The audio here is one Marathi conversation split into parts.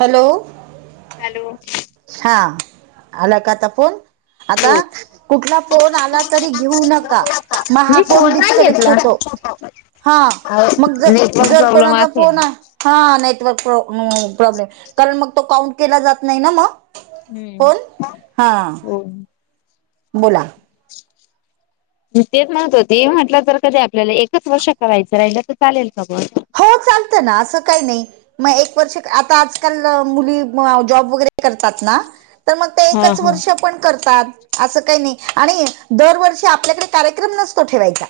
हॅलो हॅलो हा आला का आता फोन आता कुठला फोन आला तरी घेऊ नका मग हा मी फोन नाही डिस्कनेक्ट घेतला होतो. हा मग ज नेटवर्क जर प्रॉब्लेम कोणाचा असेल. फोन आ हा नेटवर्क प्र प्रॉब्लेम कारण मग तो काउंट केला जात नाही ना मग. हम्म फोन हम्म हा हो. बोला. [unintelligible] तेच म्हणत होती म्हटलं तर कधी आपल्याला एकच वर्ष करायचं राहिलं तर चालेल का पण, हो चालतं ना, असं काही नाही. मग एक वर्ष आता आजकाल मुली जॉब वगैरे करतात ना, तर मग ते हा एकच हा. वर्ष पण करतात. असं काही नाही आणि दरवर्षी आपल्याकडे कार्यक्रम नसतो ठेवायचा.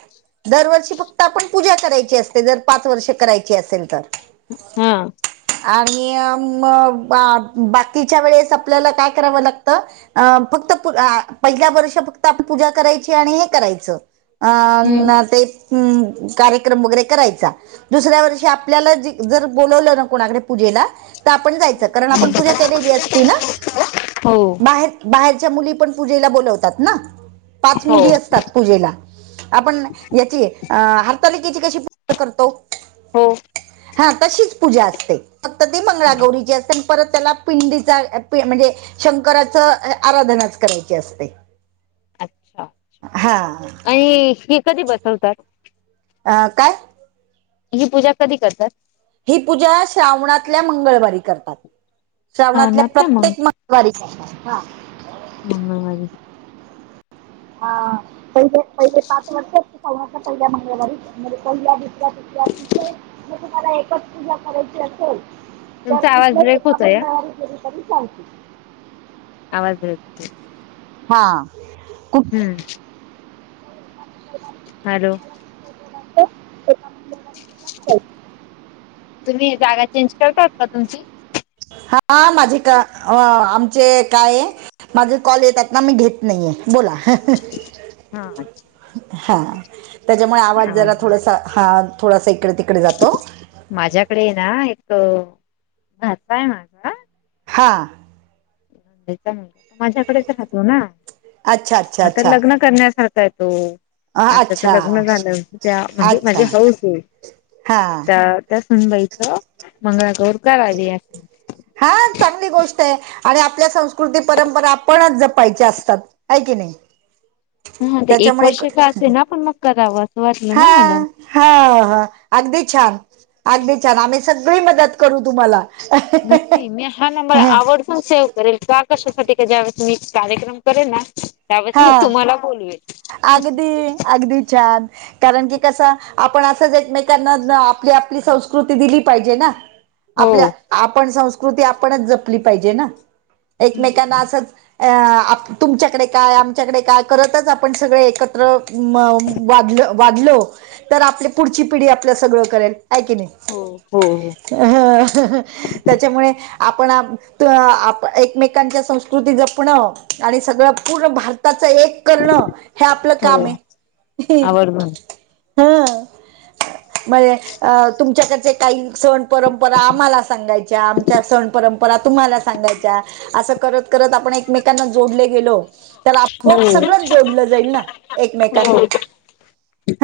दरवर्षी फक्त आपण पूजा करायची असते, जर पाच वर्षे करायची असेल तर. हा. आणि म बाकीच्या वेळेस आपल्याला काय करावं लागतं. अ फक्त पहिल्या वर्ष फक्त आपण पूजा करायची आणि हे करायचं, अन् ते कार्यक्रम वगैरे करायचा. दुसऱ्या वर्षी आपल्याला जर बोलवलं ना कोणाकडे पूजेला, तर आपण जायचं कारण आपण पूजा केलेली असती ना,.. हो बाहेर- बाहेरच्या मुली पण पूजेला बोलवतात ना, पाच हो मुली असतात. पूजेला, आपण याची हरतालिकेची कशी पूजा करतो.? हो हा तशीच पूजा असते, फक्त ते मंगळागौरीची असते. परत त्याला पिंडीचा म्हणजे शंकराचं आराधनाच करायची असते. अच्छा, हा आणि हे कधी बसवतात.? अ काय? ही पूजा कधी करतात? ही पूजा श्रावणातल्या मंगळवारी करतात श्रावणातल्या श्रावणात का मग प्रत्येक म गळवारी. हा.. मंगळवारी हा पैशैच पैशे. पाच वर्षे‌ श्रावणातल्या पहिल्या मंगळवारी म्हणजे पहिल्या, दुसऱ्या, तिसऱ्या जर तुम्हांला एकच पूजा करायची असेल तर तुमचा आवाज कुठल्याही ब्रेक एका होतोय हा. मंगळवारी केली तरी चालते. आवाज येतोय. हा कु... हूं... हॅलो. तुम्ही जागा चेंज करत आहात का तुमची? हा माझे का आमचे हे काय हे, माझे कॉल येतात ना, मी घेत नाहीेये बोला हं. हा अच्छा हं त्याच्यामुळे आवाज जरा थोडसा, हा थोडासा इकडं- तिकडे जातो. माझ्याकडे हेना एक भाचा आहे माझा. हां चा मु [unintelligible] त माझ्याकडेच राहतो ना, अच्छा अच्छा आता अच्छा लग्न करण्यासारखा आहे तो. अं, आणि त्याचं अच्छा लग्न झालं त्या म्हणजे माझी अच्छा हौस होईल हा त्या- त्या सुनबाई च मंगळागौर करायला या. हा चांगली गोष्ट आहे आणि आपल्या संस्कृती परंपरा आपणच जपायच्या असतात. हाय कि नाही. हूं... ते एक वर्षाचा का असेना पण मग करावं. वाटलं हा. ना मला हा हा. अगदी छान! अगदी छान! आम्ही सगळी मदत करू तुम्हाला. नक्की. मी हा नंबर आव- ह सेव करेल का काशासाठी का ज्या वेळेस मी कार्यक्रम करेल ना त्यावेळेस मी हा. तुम्हाला बोलवेल अगदी अगदी छान! कारण की कसं आपण असंच एकमेकांना आपली आपली संस्कृती दिली पाहिजे ना. हो आपल्या आपण संस्कृती आपणच जपली पाहिजे ना एकमेकांना हम्म. असंच अ आप तुमच्याकडे काय आमच्याकडे काय करतच आपण सगळे एकत्र वा वाढलो. तर आपली पुढची पिढी आपलं सगळं करेल, आहे की नाही. हो हो. त्याच्यामुळे आपण आ एकमेकांच्या संस्कृती जपणं आणि सगळं पूर्ण भारताचं एक करणं हे आपलं काम हो आहे. आवडून हा. मग अ तुमच्याकडचे काही सण परंपरा आम्हाला सांगायच्या. आमच्या सण परं परा तुम्हाला सांगायच्या. असं करत करत आपण एकमेकांना जोडले गेलो. तर आपोआप हो सगळं जोडलं जाईल ना एकमेकांना. हो.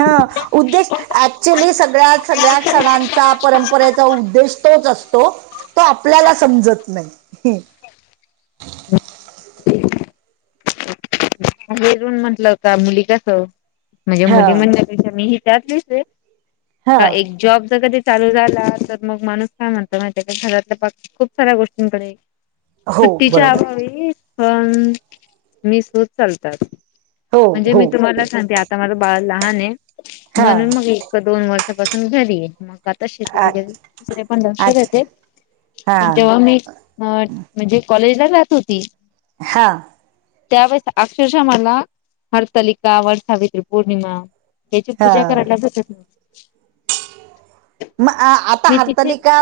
हा. उद्देश ऍक्च्युली सगळ्यात सगळ्या सणांचा परंपरेचा उद्देश तोच असतो. तो आपल्याला समजत नाही. म्हंटलं का मुली कस [unintelligible] हा हा चालू झाला तर माणूस काय म्हणतो माहित आहे का जगातल्या खूप सार्‍या गोष्टींकडे हो तिच्या बरोबर आहे आबावी पण मी सुज चालतात. हो म्हणजे हो मी तुम्हाला सांग आता माझं बाळ लहान आहे. हा म्हणून मग एक-दोन वर्षापासून घरी आहे. मग आ तसे अच्छा वगै दुसरे पण लक्ष अच्छा देते. पण हा जेव्हा मी अ म्हणजे कॉलेज ला जात होती. हा‌. त्यावेळी अक्षरशा मला हरतालिका वटसावित्री पौर्णिमा याची पूजा हा करायला भेटत नव्हती. मग आता मी तिथे हरतालिका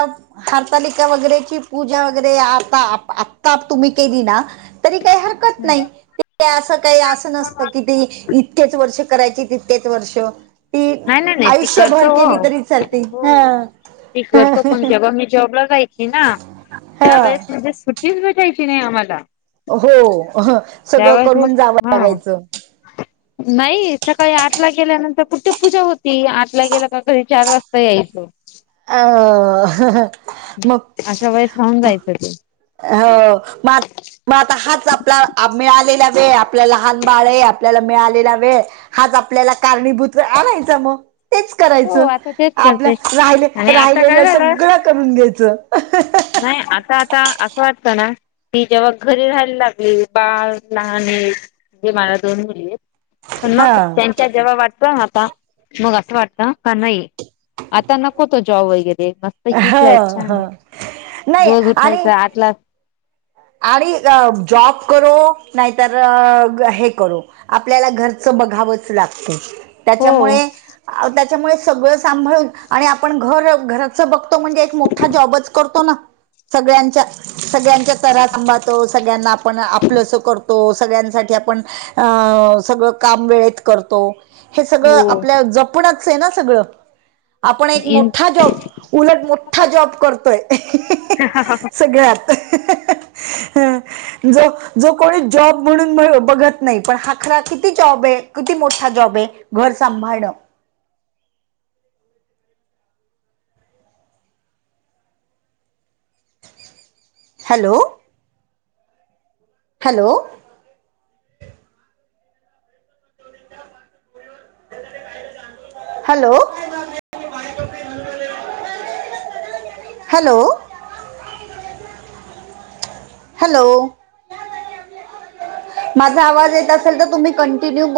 हरतालिका वगैरेची पूजा वगैरे आता आता तुम्ही केली ना तरी काही हरकत नाही ते असं काही असं नसतं की ते तितकेच वर्ष करायची तितकेच वर्ष ती नाही नाही ती आयुष्यभर करतो केली हो. तरी चालते. हा हो. हे व्रत पण केव्हा मी जॉब ला जायचे ना हा त्यावेळेस तीच भेटायची नाही आम्हाला. हो सगळं त्यावेळेस मग करून जावं हा लागायचं. नाही. सकाळी आठला गेल्यानंतर कुठे पूजा होती. आठला गेला का घरी चार वाजता यायची. अ अशा वेळेस राहून जायचं. हो. मा मग हाच आपला मिळालेला वेळ हे आपलं लहान बाळ आहे मिळालेला वेळ हाज आपल्याला कारणीभूत्र आणायचा. मग तेच हो करायचं. आता तेच आपल्या करते. राहि आणि आता काय राहिलेलं सगळं करून घ्यायचं. नाय आता आता असं वाटतं ना. ती जेव्हा घरी राहायला लागले बाळ लहान हाय मजे मला दोन मुली आहेत. पण हा मग त्यांच्या जेव्हा वाटतेना आता मग असं वाटत. का का नाही आता नको तो जॉब वगैरे मस्त. पैकी ह स्लाईट छान ह आहे नाही रोज उठायचं आणि आटला. आणि अ जॉब करू नाहीतर हे करू. आपल्याला घरचं बघावंच लागत. हो त्याच्यामुळे आ त्याच्यामुळे सगळं सांभाळून आणि आपण घर घरात. च बघतो म्हणजे एक मोठा जॉबच करतो ना सगळ्यांच्या सगळ्यांच्या. तरा सांभाळतो सगळ्यांना आपण आपलं आपलंसं करतो सगळ्यांसाठी आपण. ''अं''सगळं काम वेळेत करतो. हे सगळं हो आपलं जपूनच आहे ना सगळं. आपण एक मोठा जॉब उलट मोठा जॉब करतोय. सगळ्यात ह, जो जो कोणी जॉब म्हणून म्ह बघत नाही पण हा खरा किती जॉब आहे. किती मोठा जॉब आहे. घर सांभाळणं. Hello, hello, hello, hello, hello, माझा आवाज येत असेल तर तुम्ही कंटिन्यू बो ''--''